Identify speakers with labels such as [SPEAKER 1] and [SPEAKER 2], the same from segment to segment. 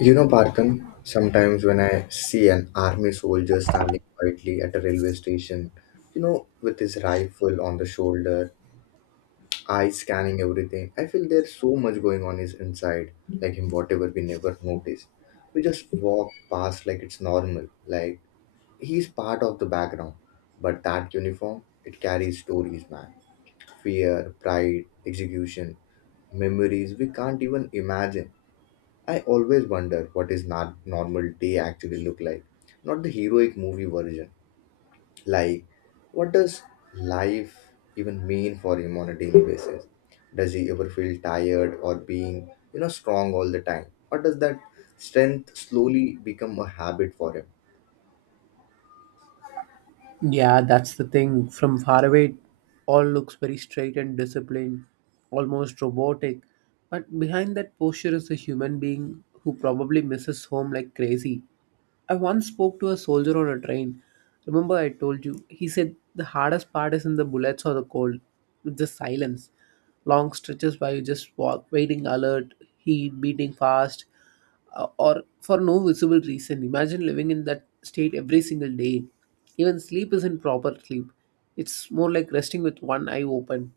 [SPEAKER 1] You know, Barkan, sometimes when I see an army soldier standing quietly at a railway station, you know, with his rifle on the shoulder, eyes scanning everything, I feel there's so much going on his inside, like him, whatever we never notice. We just walk past like it's normal, like he's part of the background. But that uniform, it carries stories, man. Fear, pride, execution, memories we can't even imagine. I always wonder what is not normal day actually look like, not the heroic movie version. Like, what does life even mean for him on a daily basis? Does he ever feel tired or being, you know, strong all the time, or does that strength slowly become a habit for him?
[SPEAKER 2] Yeah, that's the thing. From far away, it all looks very straight and disciplined, almost robotic. But behind that posture is a human being who probably misses home like crazy. I once spoke to a soldier on a train. Remember, I told you, he said the hardest part isn't the bullets or the cold, it's the silence. Long stretches where you just walk, waiting alert, heat, beating fast, or for no visible reason. Imagine living in that state every single day. Even sleep isn't proper sleep, it's more like resting with one eye open.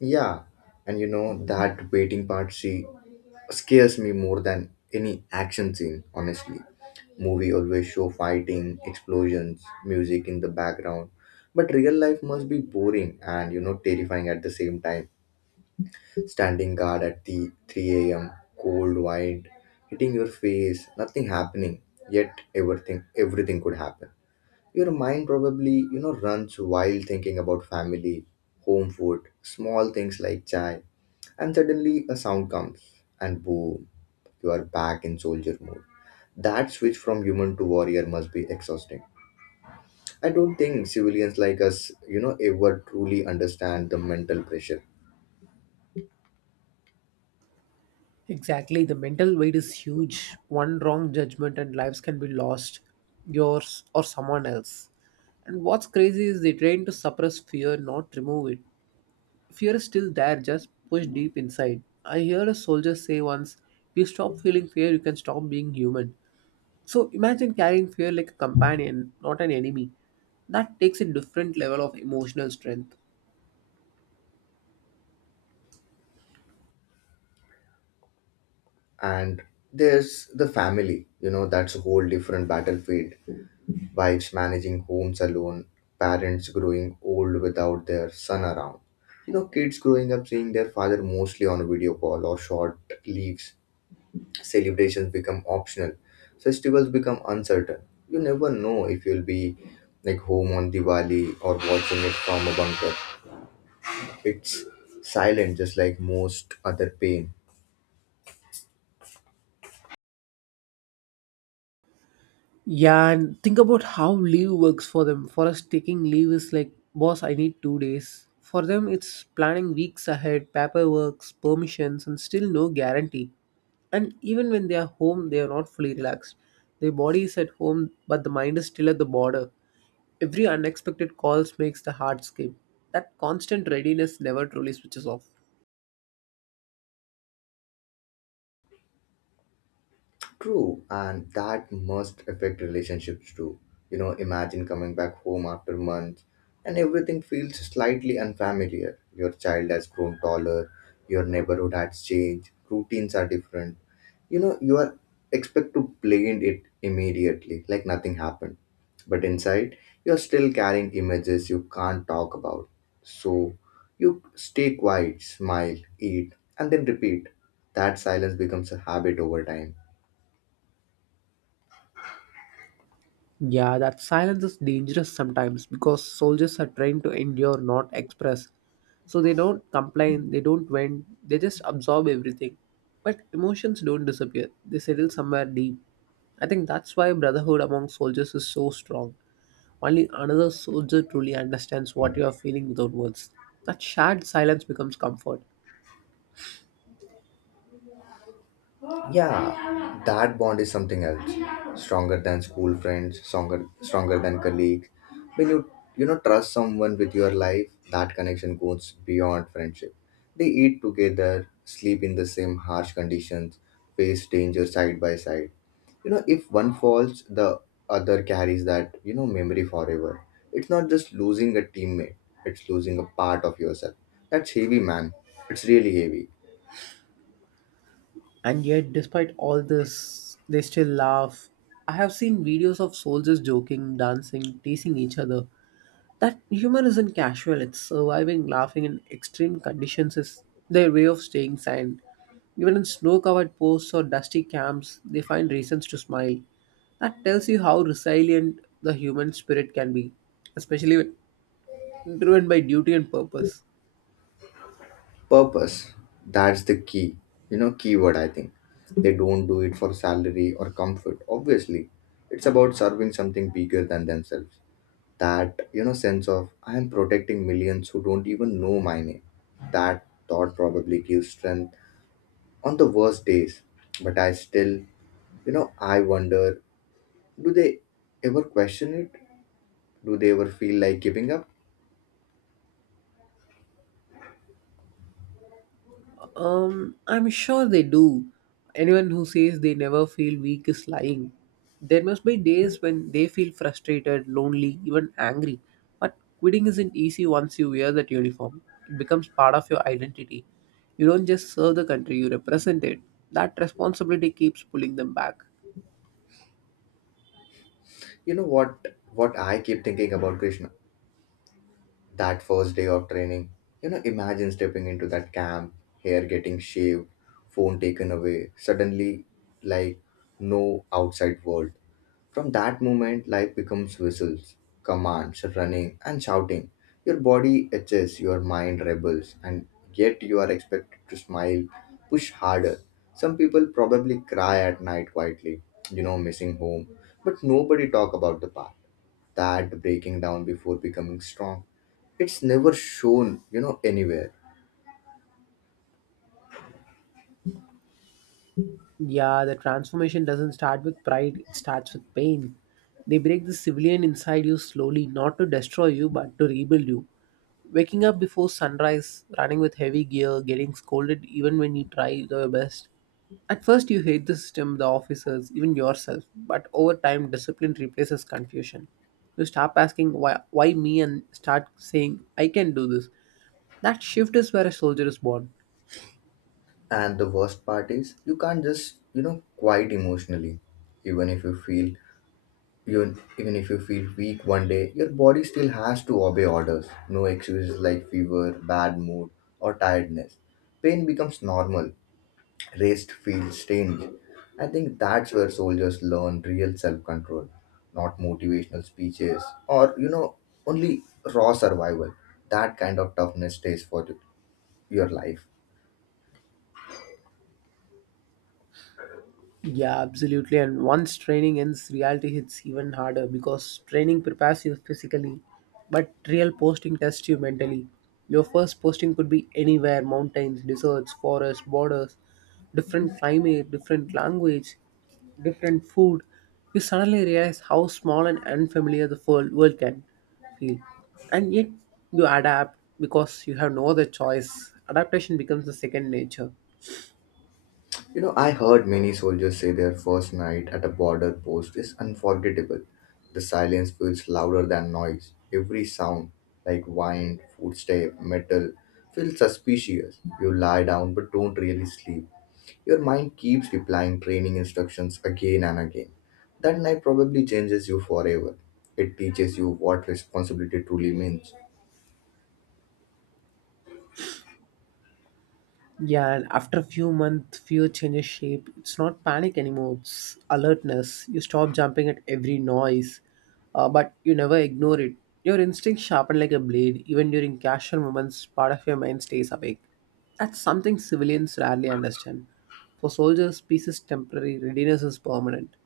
[SPEAKER 1] Yeah, and you know that waiting part she scares me more than any action scene, honestly. Movie always show fighting, explosions, music in the background. But real life must be boring and, you know, terrifying at the same time. Standing guard at the 3 a.m. cold wind, hitting your face, nothing happening, yet everything could happen. Your mind probably, you know, runs wild thinking about family, home food, small things like chai and suddenly a sound comes, and boom, you are back in soldier mode. That switch from human to warrior must be exhausting. I don't think civilians like us, you know, ever truly understand the mental pressure.
[SPEAKER 2] Exactly, the mental weight is huge. One wrong judgment and lives can be lost, yours or someone else. And what's crazy is they train to suppress fear, not remove it. Fear is still there, just pushed deep inside. I heard a soldier say once, if you stop feeling fear, you can stop being human. So imagine carrying fear like a companion, not an enemy. That takes a different level of emotional strength.
[SPEAKER 1] And there's the family, you know, that's a whole different battlefield. Wives managing homes alone, parents growing old without their son around. You know, kids growing up seeing their father mostly on a video call or short leaves, celebrations become optional, festivals become uncertain, you never know if you'll be like home on Diwali or watching it from a bunker. It's silent just like most other pain.
[SPEAKER 2] Yeah, and think about how leave works for them. For us, taking leave is like, boss, I need 2 days. For them, it's planning weeks ahead, paperwork, permissions, and still no guarantee. And even when they are home, they are not fully relaxed. Their body is at home, but the mind is still at the border. Every unexpected calls makes the heart skip. That constant readiness never truly switches off.
[SPEAKER 1] True, and that must affect relationships too. You know, imagine coming back home after months and everything feels slightly unfamiliar. Your child has grown taller, your neighborhood has changed, routines are different. You know, you are expect to blend it immediately, like nothing happened. But inside, you're still carrying images you can't talk about. So you stay quiet, smile, eat, and then repeat. That silence becomes a habit over time.
[SPEAKER 2] Yeah, that silence is dangerous sometimes because soldiers are trained to endure, not express. So they don't complain, they don't vent, they just absorb everything. But emotions don't disappear, they settle somewhere deep. I think that's why brotherhood among soldiers is so strong. Only another soldier truly understands what you are feeling without words. That shared silence becomes comfort.
[SPEAKER 1] Yeah, that bond is something else, stronger than school friends, stronger than colleagues. When you know, trust someone with your life, that connection goes beyond friendship. They eat together, sleep in the same harsh conditions, face danger side by side. You know, if one falls, the other carries that, you know, memory forever. It's not just losing a teammate, it's losing a part of yourself. That's heavy, man. It's really heavy.
[SPEAKER 2] And yet, despite all this, they still laugh. I have seen videos of soldiers joking, dancing, teasing each other. That humor isn't casual, it's surviving. Laughing in extreme conditions is their way of staying sane. Even in snow covered posts or dusty camps, they find reasons to smile. That tells you how resilient the human spirit can be, especially when driven by duty and purpose.
[SPEAKER 1] Purpose, that's the key, you know, keyword I think. They don't do it for salary or comfort obviously, it's about serving something bigger than themselves. That, you know, sense of I am protecting millions who don't even know my name, that thought probably gives strength on the worst days. But I still, you know, I wonder, do they ever question it? Do they ever feel like giving up?
[SPEAKER 2] I'm sure they do. Anyone who says they never feel weak is lying. There must be days when they feel frustrated, lonely, even angry. But quitting isn't easy once you wear that uniform. It becomes part of your identity. You don't just serve the country, you represent it. That responsibility keeps pulling them back.
[SPEAKER 1] You know what I keep thinking about, Krishna? That first day of training. You know, imagine stepping into that camp, hair getting shaved, phone taken away, suddenly like no outside world. From that moment, life becomes whistles, commands, running, and shouting. Your body itches, your mind rebels, and yet you are expected to smile, push harder. Some people probably cry at night quietly, you know, missing home, but nobody talk about the path, that breaking down before becoming strong. It's never shown, you know, anywhere.
[SPEAKER 2] Yeah, the transformation doesn't start with pride, it starts with pain. They break the civilian inside you slowly, not to destroy you, but to rebuild you. Waking up before sunrise, running with heavy gear, getting scolded even when you try your best. At first, you hate the system, the officers, even yourself, but over time, discipline replaces confusion. You stop asking, why me, and start saying, I can do this. That shift is where a soldier is born.
[SPEAKER 1] And the worst part is you can't just, you know, quite emotionally, even if you feel, even if you feel weak one day, your body still has to obey orders, no excuses like fever, bad mood, or tiredness. Pain becomes normal, rest feels strange. I think that's where soldiers learn real self-control, not motivational speeches or, you know, only raw survival. That kind of toughness stays for your life.
[SPEAKER 2] Yeah, absolutely. And once training ends, reality hits even harder because training prepares you physically, but real posting tests you mentally. Your first posting could be anywhere: mountains, deserts, forests, borders, different climate, different language, different food. You suddenly realize how small and unfamiliar the world can feel. And yet, you adapt because you have no other choice. Adaptation becomes the second nature.
[SPEAKER 1] You know, I heard many soldiers say their first night at a border post is unforgettable. The silence feels louder than noise. Every sound, like wind, footstep, metal, feels suspicious. You lie down but don't really sleep. Your mind keeps replying training instructions again and again. That night probably changes you forever. It teaches you what responsibility truly means.
[SPEAKER 2] Yeah, and after a few months, fear changes shape. It's not panic anymore, it's alertness. You stop jumping at every noise, but you never ignore it. Your instincts sharpen like a blade. Even during casual moments, part of your mind stays awake. That's something civilians rarely understand. For soldiers, peace is temporary, readiness is permanent.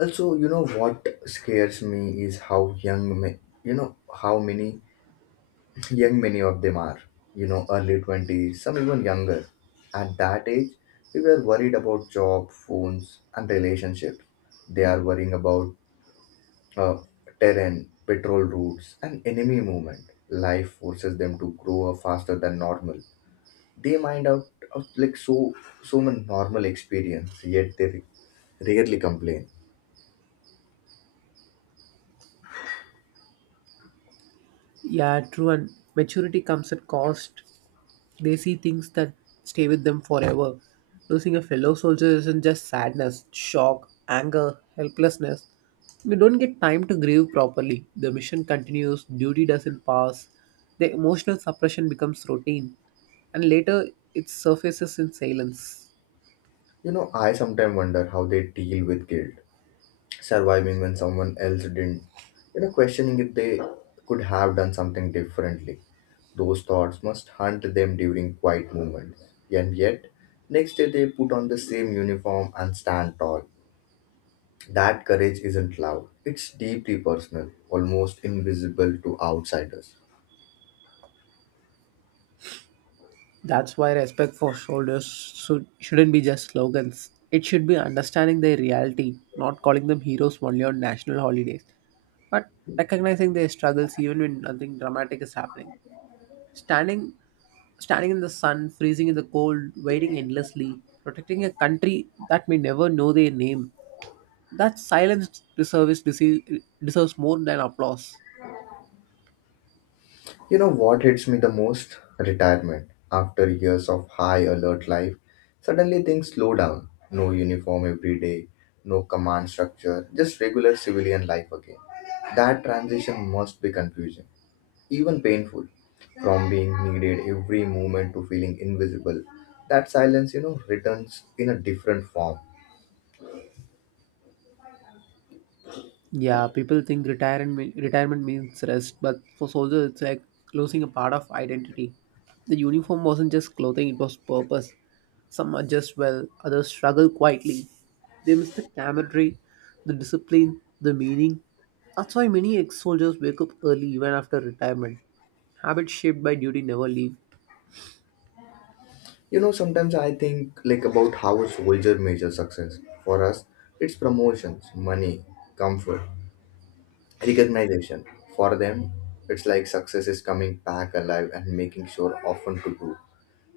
[SPEAKER 1] Also, you know what scares me is how young, men. You know, how many young many of them are, you know, early 20s, some even younger. At that age we were worried about job, phones, and relationships. They are worrying about uh, terrain, patrol routes, and enemy movement. Life forces them to grow up faster than normal. They mind out of like so many normal experience, yet they rarely complain.
[SPEAKER 2] Yeah, true. And maturity comes at cost. They see things that stay with them forever. Losing a fellow soldier isn't just sadness, shock, anger, helplessness. We don't get time to grieve properly. The mission continues, duty doesn't pass. The emotional suppression becomes routine, and later it surfaces in silence.
[SPEAKER 1] You know, I sometimes wonder how they deal with guilt, surviving when someone else didn't, you know, questioning if they could have done something differently. Those thoughts must hunt them during quiet moments. And yet, next day they put on the same uniform and stand tall. That courage isn't loud, it's deeply personal, almost invisible to outsiders.
[SPEAKER 2] That's why respect for soldiers shouldn't be just slogans. It should be understanding their reality, not calling them heroes only on national holidays, but recognizing their struggles even when nothing dramatic is happening. Standing, standing in the sun, freezing in the cold, waiting endlessly, protecting a country that may never know their name. That silence deserves more than applause.
[SPEAKER 1] You know what hits me the most? Retirement. After years of high alert life, suddenly things slow down. No uniform every day, no command structure, just regular civilian life again. That transition must be confusing, even painful. From being needed every moment to feeling invisible, that silence, you know, returns in a different form.
[SPEAKER 2] Yeah, people think retirement means rest, but for soldiers it's like losing a part of identity. The uniform wasn't just clothing, it was purpose. Some adjust well, others struggle quietly. They miss the camaraderie, the discipline, the meaning. That's why many ex-soldiers wake up early even after retirement. Habits shaped by duty never leave.
[SPEAKER 1] You know, sometimes I think like about how a soldier measures success. For us, it's promotions, money, comfort, recognition. For them, it's like success is coming back alive and making sure often to do.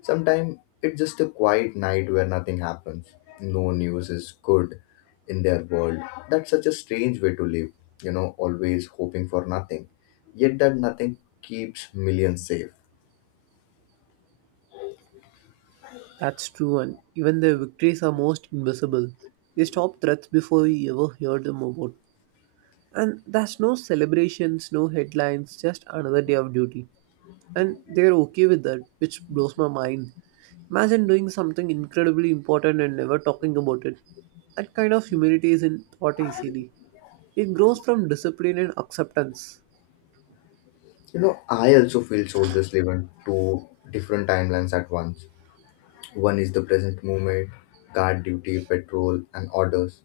[SPEAKER 1] Sometimes it's just a quiet night where nothing happens, no news is good in their world. That's such a strange way to live, you know, always hoping for nothing, yet that nothing keeps millions safe.
[SPEAKER 2] That's true, and even their victories are most invisible. They stop threats before we ever hear them about. And there's no celebrations, no headlines, just another day of duty. And they're okay with that, which blows my mind. Imagine doing something incredibly important and never talking about it. That kind of humility isn't taught easily. It grows from discipline and acceptance.
[SPEAKER 1] You know, I also feel soldiers live in two different timelines at once. One is the present moment, guard duty, patrol, and orders.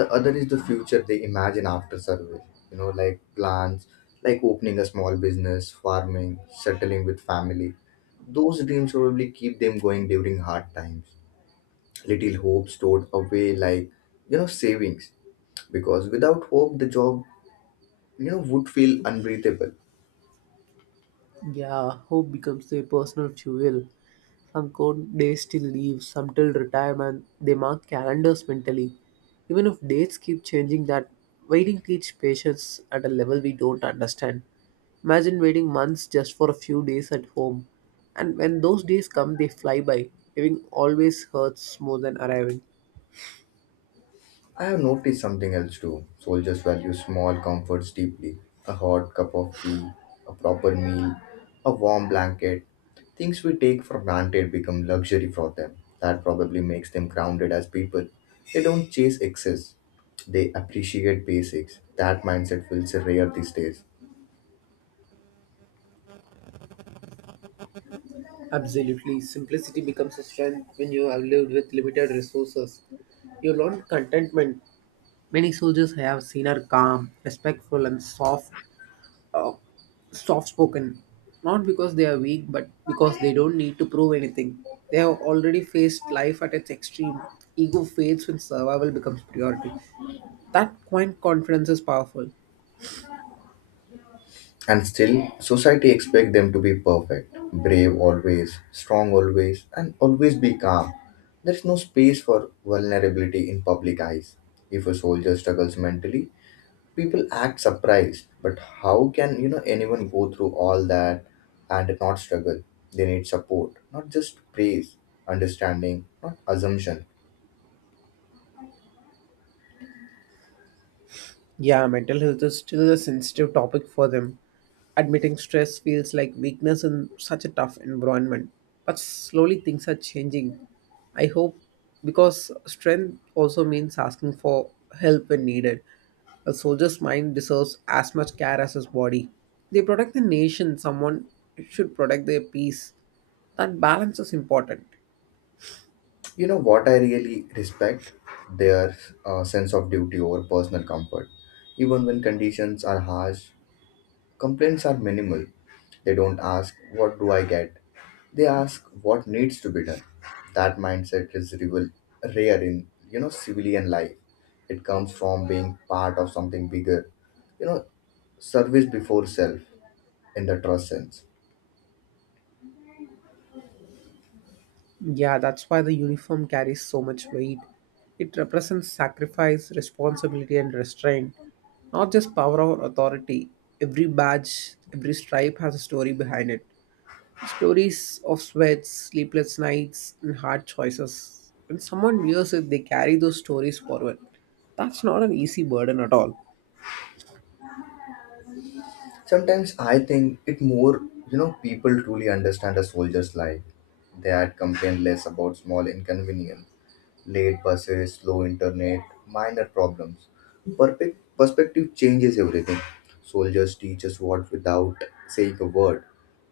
[SPEAKER 1] The other is the future they imagine after service. You know, like plans, like opening a small business, farming, settling with family. Those dreams probably keep them going during hard times. Little hope stored away, like, you know, savings, because without hope, the job, you know, would feel unbreathable.
[SPEAKER 2] Yeah, hope becomes their personal fuel. Some cold days still leave, some till retirement. They mark calendars mentally. Even if dates keep changing, that waiting teaches patience at a level we don't understand. Imagine waiting months just for a few days at home. And when those days come, they fly by. Leaving always hurts more than arriving.
[SPEAKER 1] I have noticed something else too. Soldiers value small comforts deeply. A hot cup of tea, a proper meal, a warm blanket. Things we take for granted become luxury for them. That probably makes them grounded as people. They don't chase excess, they appreciate basics. That mindset feels rare these days.
[SPEAKER 2] Absolutely. Simplicity becomes a strength when you have lived with limited resources. You learn contentment. Many soldiers I have seen are calm, respectful, and soft, uh, soft-spoken. Not because they are weak, but because they don't need to prove anything. They have already faced life at its extreme. Ego fades when survival becomes priority. That quiet confidence is powerful.
[SPEAKER 1] And still, society expects them to be perfect, brave always, strong always, and always be calm. There is no space for vulnerability in public eyes. If a soldier struggles mentally, people act surprised. But how can you know anyone go through all that and not struggle? They need support, not just praise, understanding, not assumption.
[SPEAKER 2] Yeah, mental health is still a sensitive topic for them. Admitting stress feels like weakness in such a tough environment. But slowly things are changing. I hope, because strength also means asking for help when needed. A soldier's mind deserves as much care as his body. They protect the nation, someone should protect their peace. That balance is important.
[SPEAKER 1] You know what I really respect? Their sense of duty over personal comfort, even when conditions are harsh. Complaints are minimal. They don't ask, what do I get? They ask, what needs to be done? That mindset is rare in, you know, civilian life. It comes from being part of something bigger. You know, service before self in the trust sense.
[SPEAKER 2] Yeah, that's why the uniform carries so much weight. It represents sacrifice, responsibility, and restraint, not just power or authority. Every badge, every stripe has a story behind it. Stories of sweats, sleepless nights, and hard choices. When someone wears it, they carry those stories forward. That's not an easy burden at all.
[SPEAKER 1] Sometimes I think it more, you know, people truly understand a soldier's life. They had complained less about small inconvenience, late buses, slow internet, minor problems. Perfect perspective changes everything. Soldiers teach us what without saying a word,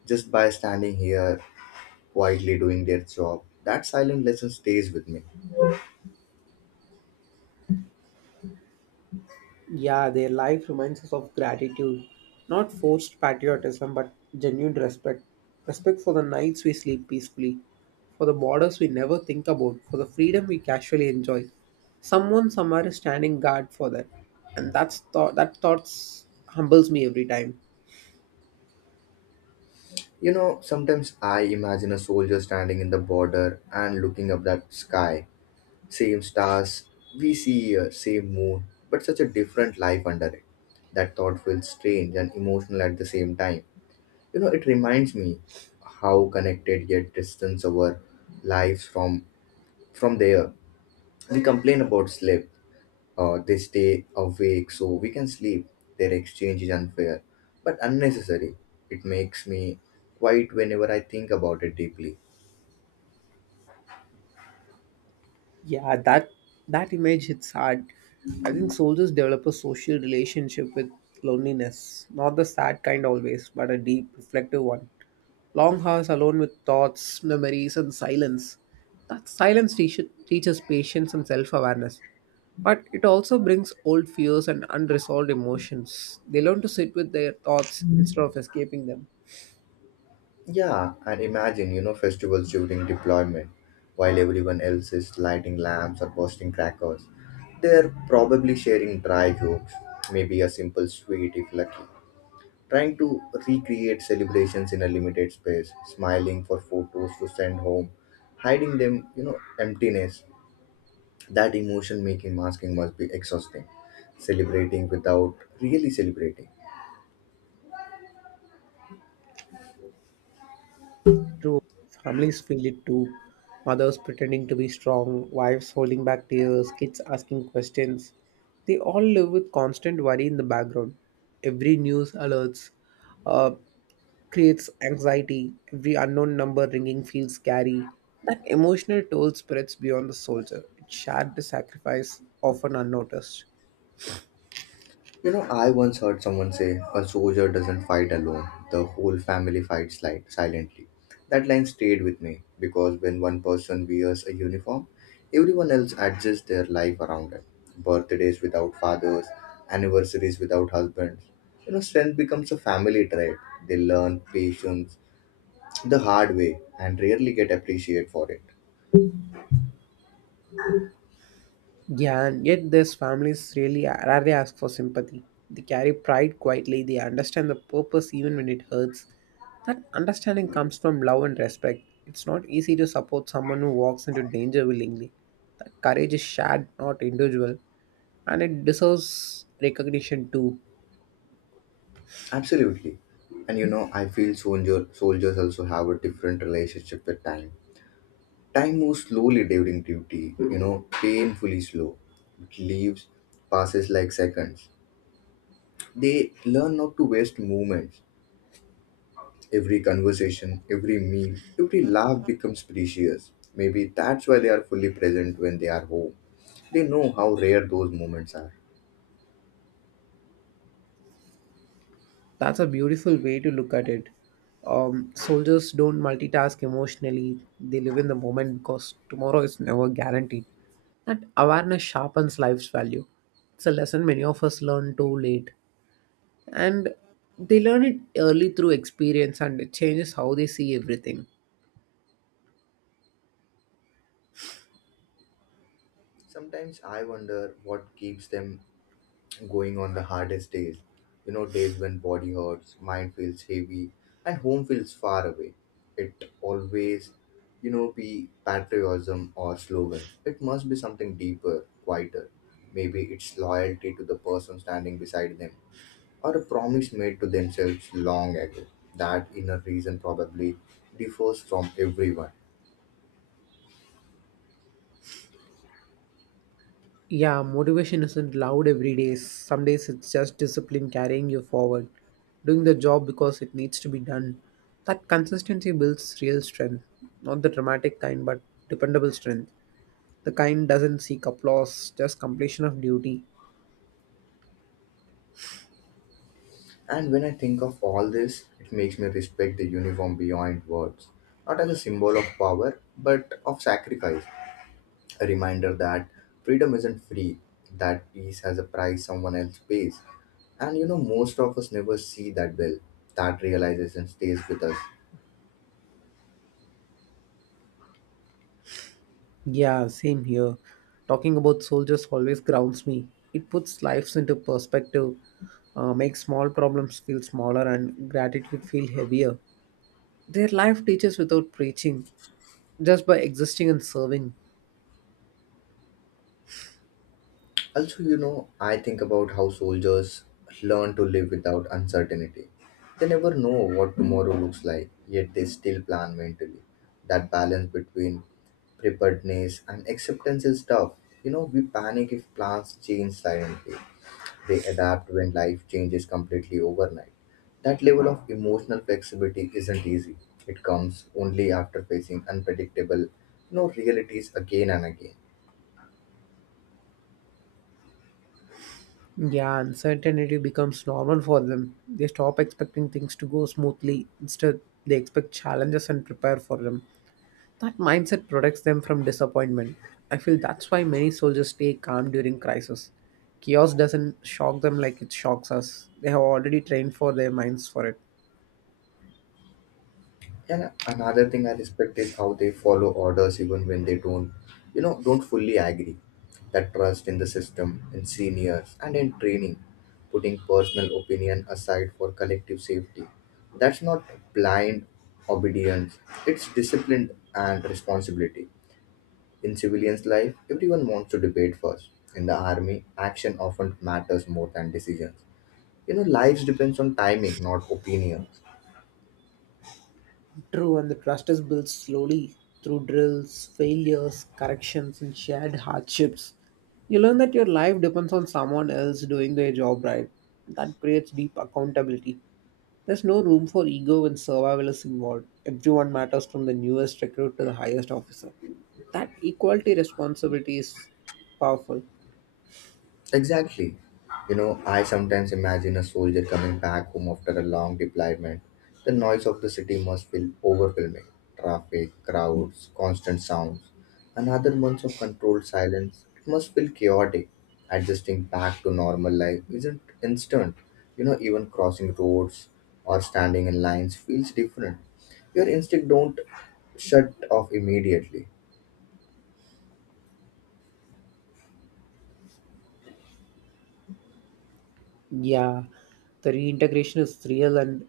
[SPEAKER 1] just by standing here quietly doing their job. That silent lesson stays with me.
[SPEAKER 2] Yeah, their life reminds us of gratitude, not forced patriotism, but genuine respect. Respect for the nights we sleep peacefully, for the borders we never think about, for the freedom we casually enjoy. Someone somewhere is standing guard for that, and that thoughts humbles me every time.
[SPEAKER 1] You know, sometimes I imagine a soldier standing in the border and looking up that sky. Same stars, we see here, same moon, but such a different life under it. That thought feels strange and emotional at the same time. You know, it reminds me how connected yet distance our lives from there. We complain about sleep. They stay awake so we can sleep. Their exchange is unfair, but unnecessary. It makes me quiet whenever I think about it deeply.
[SPEAKER 2] Yeah, that image hits hard. I think soldiers develop a social relationship with loneliness, not the sad kind always, but a deep, reflective one. Long hours alone with thoughts, memories, and silence. That silence teaches patience and self awareness. But it also brings old fears and unresolved emotions. They learn to sit with their thoughts instead of escaping them.
[SPEAKER 1] Yeah, and imagine, you know, festivals during deployment, while everyone else is lighting lamps or posting crackers. They're probably sharing dry jokes, maybe a simple sweet if lucky, trying to recreate celebrations in a limited space, smiling for photos to send home, hiding them, you know, emptiness. That emotion making masking must be exhausting. Celebrating without really celebrating.
[SPEAKER 2] True, families feel it too. Mothers pretending to be strong, wives holding back tears, kids asking questions. They all live with constant worry in the background. Every news alerts uh, creates anxiety. Every unknown number ringing feels scary. That emotional toll spreads beyond the soldier. It shared the sacrifice often unnoticed.
[SPEAKER 1] You know, I once heard someone say, a soldier doesn't fight alone, the whole family fights silently. That line stayed with me because when one person wears a uniform, everyone else adjusts their life around it. Birthdays without fathers, anniversaries without husbands. You know, strength becomes a family trait. They learn patience the hard way and rarely get appreciated for it.
[SPEAKER 2] Yeah, and yet these families really rarely ask for sympathy. They carry pride quietly, they understand the purpose even when it hurts. That understanding comes from love and respect. It's not easy to support someone who walks into danger willingly. That courage is shared, not individual, and it deserves recognition too.
[SPEAKER 1] Absolutely. And you know, I feel soldiers also have a different relationship with time. Time moves slowly during duty, you know, painfully slow. It leaves, passes like seconds. They learn not to waste moments. Every conversation, every meal, every laugh becomes precious. Maybe that's why they are fully present when they are home. They know how rare those moments are.
[SPEAKER 2] That's a beautiful way to look at it. Soldiers don't multitask emotionally, they live in the moment because tomorrow is never guaranteed. That awareness sharpens life's value. It's a lesson many of us learn too late. And they learn it early through experience and it changes how they see everything.
[SPEAKER 1] Sometimes I wonder what keeps them going on the hardest days. You know, days when body hurts, mind feels heavy, and home feels far away. It always, be patriotism or slogans. It must be something deeper, quieter. Maybe it's loyalty to the person standing beside them, or a promise made to themselves long ago. That inner reason probably differs from everyone.
[SPEAKER 2] Yeah, motivation isn't loud every day. Some days it's just discipline carrying you forward, doing the job because it needs to be done. That consistency builds real strength, not the dramatic kind, but dependable strength. The kind doesn't seek applause, just completion of duty.
[SPEAKER 1] And when I think of all this, it makes me respect the uniform beyond words, not as a symbol of power, but of sacrifice. A reminder that freedom isn't free, that peace has a price someone else pays. And you know, most of us never see that well. That realization stays with us.
[SPEAKER 2] Yeah, same here. Talking about soldiers always grounds me. It puts lives into perspective, makes small problems feel smaller, and gratitude feel heavier. Their life teaches without preaching, just by existing and serving.
[SPEAKER 1] Also, I think about how soldiers learn to live without uncertainty. They never know what tomorrow looks like, yet they still plan mentally. That balance between preparedness and acceptance is tough. You know, we panic if plans change silently. They adapt when life changes completely overnight. That level of emotional flexibility isn't easy. It comes only after facing unpredictable realities again and again.
[SPEAKER 2] Yeah, uncertainty becomes normal for them. They stop expecting things to go smoothly. Instead, they expect challenges and prepare for them. That mindset protects them from disappointment. I feel that's why many soldiers stay calm during crisis. Chaos doesn't shock them like it shocks us. They have already trained for their minds for it.
[SPEAKER 1] And another thing I respect is how they follow orders even when they don't, you know, don't fully agree. That trust in the system, in seniors, and in training, putting personal opinion aside for collective safety. That's not blind obedience, it's discipline and responsibility. In civilians' life, everyone wants to debate first. In the army, action often matters more than decisions. You know, lives depends on timing, not opinions.
[SPEAKER 2] True, and the trust is built slowly through drills, failures, corrections, and shared hardships. You learn that your life depends on someone else doing their job right. That creates deep accountability. There's no room for ego when survival is involved. Everyone matters from the newest recruit to the highest officer. That equality responsibility is powerful.
[SPEAKER 1] Exactly. I sometimes imagine a soldier coming back home after a long deployment. The noise of the city must feel overwhelming. Traffic, crowds, constant sounds. Another month of controlled silence. It must feel chaotic. Adjusting back to normal life isn't instant. You know, even crossing roads or standing in lines feels different. Your instinct don't shut off immediately.
[SPEAKER 2] Yeah, the reintegration is real and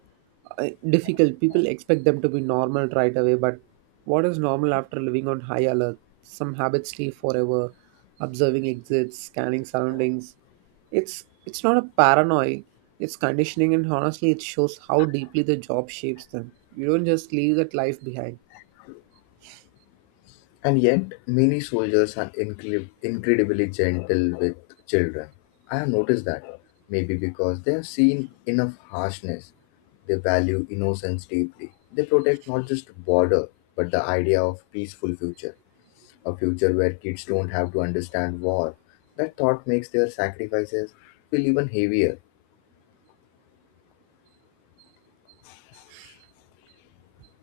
[SPEAKER 2] difficult. People expect them to be normal right away, but what is normal after living on high alert? Some habits stay forever. Observing exits, scanning surroundings. It's not a paranoia. It's conditioning, and honestly, it shows how deeply the job shapes them. You don't just leave that life behind.
[SPEAKER 1] And yet, many soldiers are incredibly gentle with children. I have noticed that. Maybe because they have seen enough harshness. They value innocence deeply. They protect not just border, but the idea of peaceful future. A future where kids don't have to understand war. That thought makes their sacrifices feel even heavier.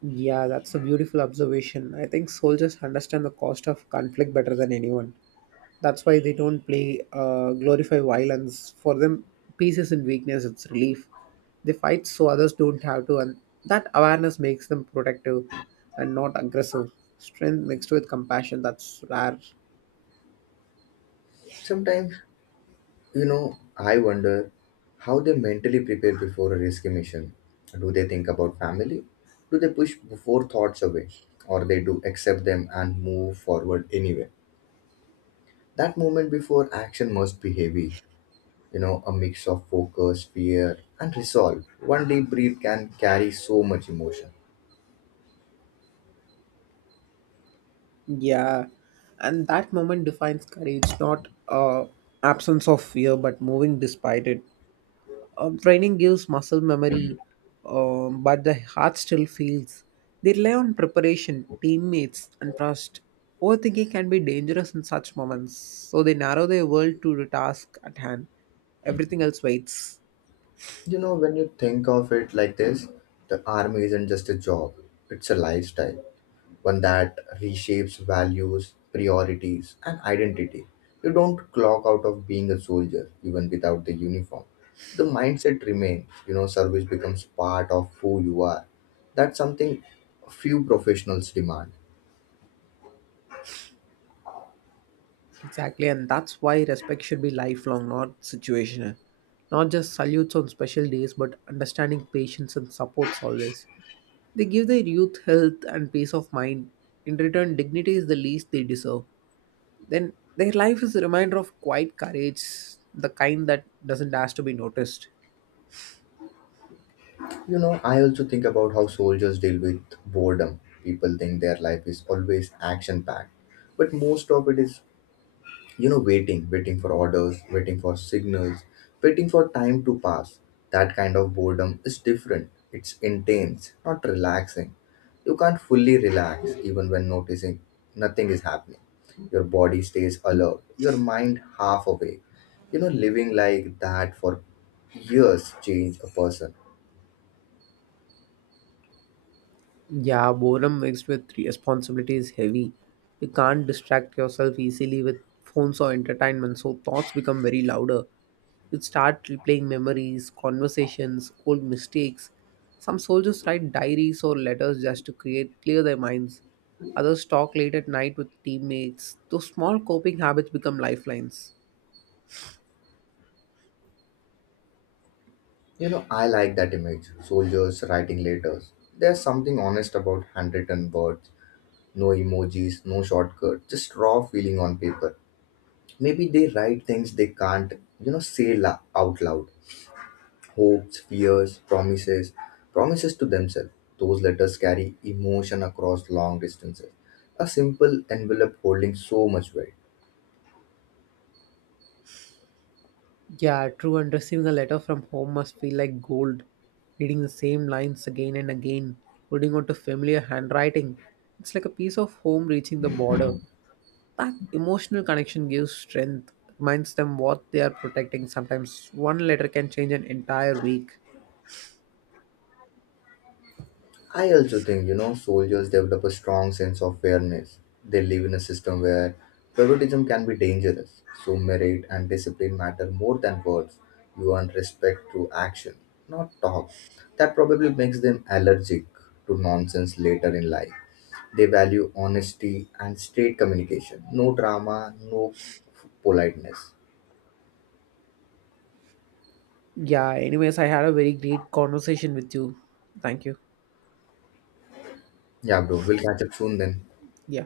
[SPEAKER 2] Yeah, that's a beautiful observation. I think soldiers understand the cost of conflict better than anyone. That's why they don't play glorify violence. For them, peace isn't weakness; it's relief. They fight so others don't have to, and that awareness makes them protective and not aggressive. Strength mixed with compassion. That's rare.
[SPEAKER 1] Sometimes I wonder how they mentally prepare before a risky mission. Do they think about family? Do they push before thoughts away? Or they do accept them and move forward anyway? That moment before action must be heavy. A mix of focus, fear, and resolve. One deep breath can carry so much emotion.
[SPEAKER 2] Yeah, and that moment defines courage, not absence of fear, but moving despite it. Training gives muscle memory, but the heart still feels. They rely on preparation, teammates, and trust. Overthinking can be dangerous in such moments, so they narrow their world to the task at hand. Everything else waits.
[SPEAKER 1] You know, when you think of it like this, the army isn't just a job, it's a lifestyle. One that reshapes values, priorities, and identity. You don't clock out of being a soldier even without the uniform. The mindset remains, you know, service becomes part of who you are. That's something few professionals demand.
[SPEAKER 2] Exactly, and that's why respect should be lifelong, not situational. Not just salutes on special days, but understanding patience and supports always. They give their youth health and peace of mind. In return, dignity is the least they deserve. Then their life is a reminder of quiet courage, the kind that doesn't ask to be noticed.
[SPEAKER 1] I also think about how soldiers deal with boredom. People think their life is always action packed, but most of it is waiting, waiting for orders, waiting for signals, waiting for time to pass. That kind of boredom is different. It's intense, not relaxing. You can't fully relax even when noticing nothing is happening. Your body stays alert, your mind half awake. You know, living like that for years change a person.
[SPEAKER 2] Yeah, boredom mixed with responsibility is heavy. You can't distract yourself easily with phones or entertainment, so thoughts become very louder. You start replaying memories, conversations, old mistakes. Some soldiers write diaries or letters just to create clear their minds. Others talk late at night with teammates. Those small coping habits become lifelines.
[SPEAKER 1] I like that image, soldiers writing letters. There's something honest about handwritten words. No emojis, no shortcut, just raw feeling on paper. Maybe they write things they can't out loud. Hopes, fears, promises, promises to themselves. Those letters carry emotion across long distances. A simple envelope holding so much weight.
[SPEAKER 2] Yeah, true. And receiving a letter from home must feel like gold. Reading the same lines again and again, holding on to familiar handwriting. It's like a piece of home reaching the border. That emotional connection gives strength, reminds them what they are protecting. Sometimes one letter can change an entire week.
[SPEAKER 1] I also think, soldiers develop a strong sense of fairness. They live in a system where favoritism can be dangerous. So merit and discipline matter more than words. You earn respect through action, not talk. That probably makes them allergic to nonsense later in life. They value honesty and straight communication. No drama, no politeness.
[SPEAKER 2] Yeah, anyways, I had a very great conversation with you. Thank you.
[SPEAKER 1] Yeah, bro, we'll catch up soon then.
[SPEAKER 2] Yeah.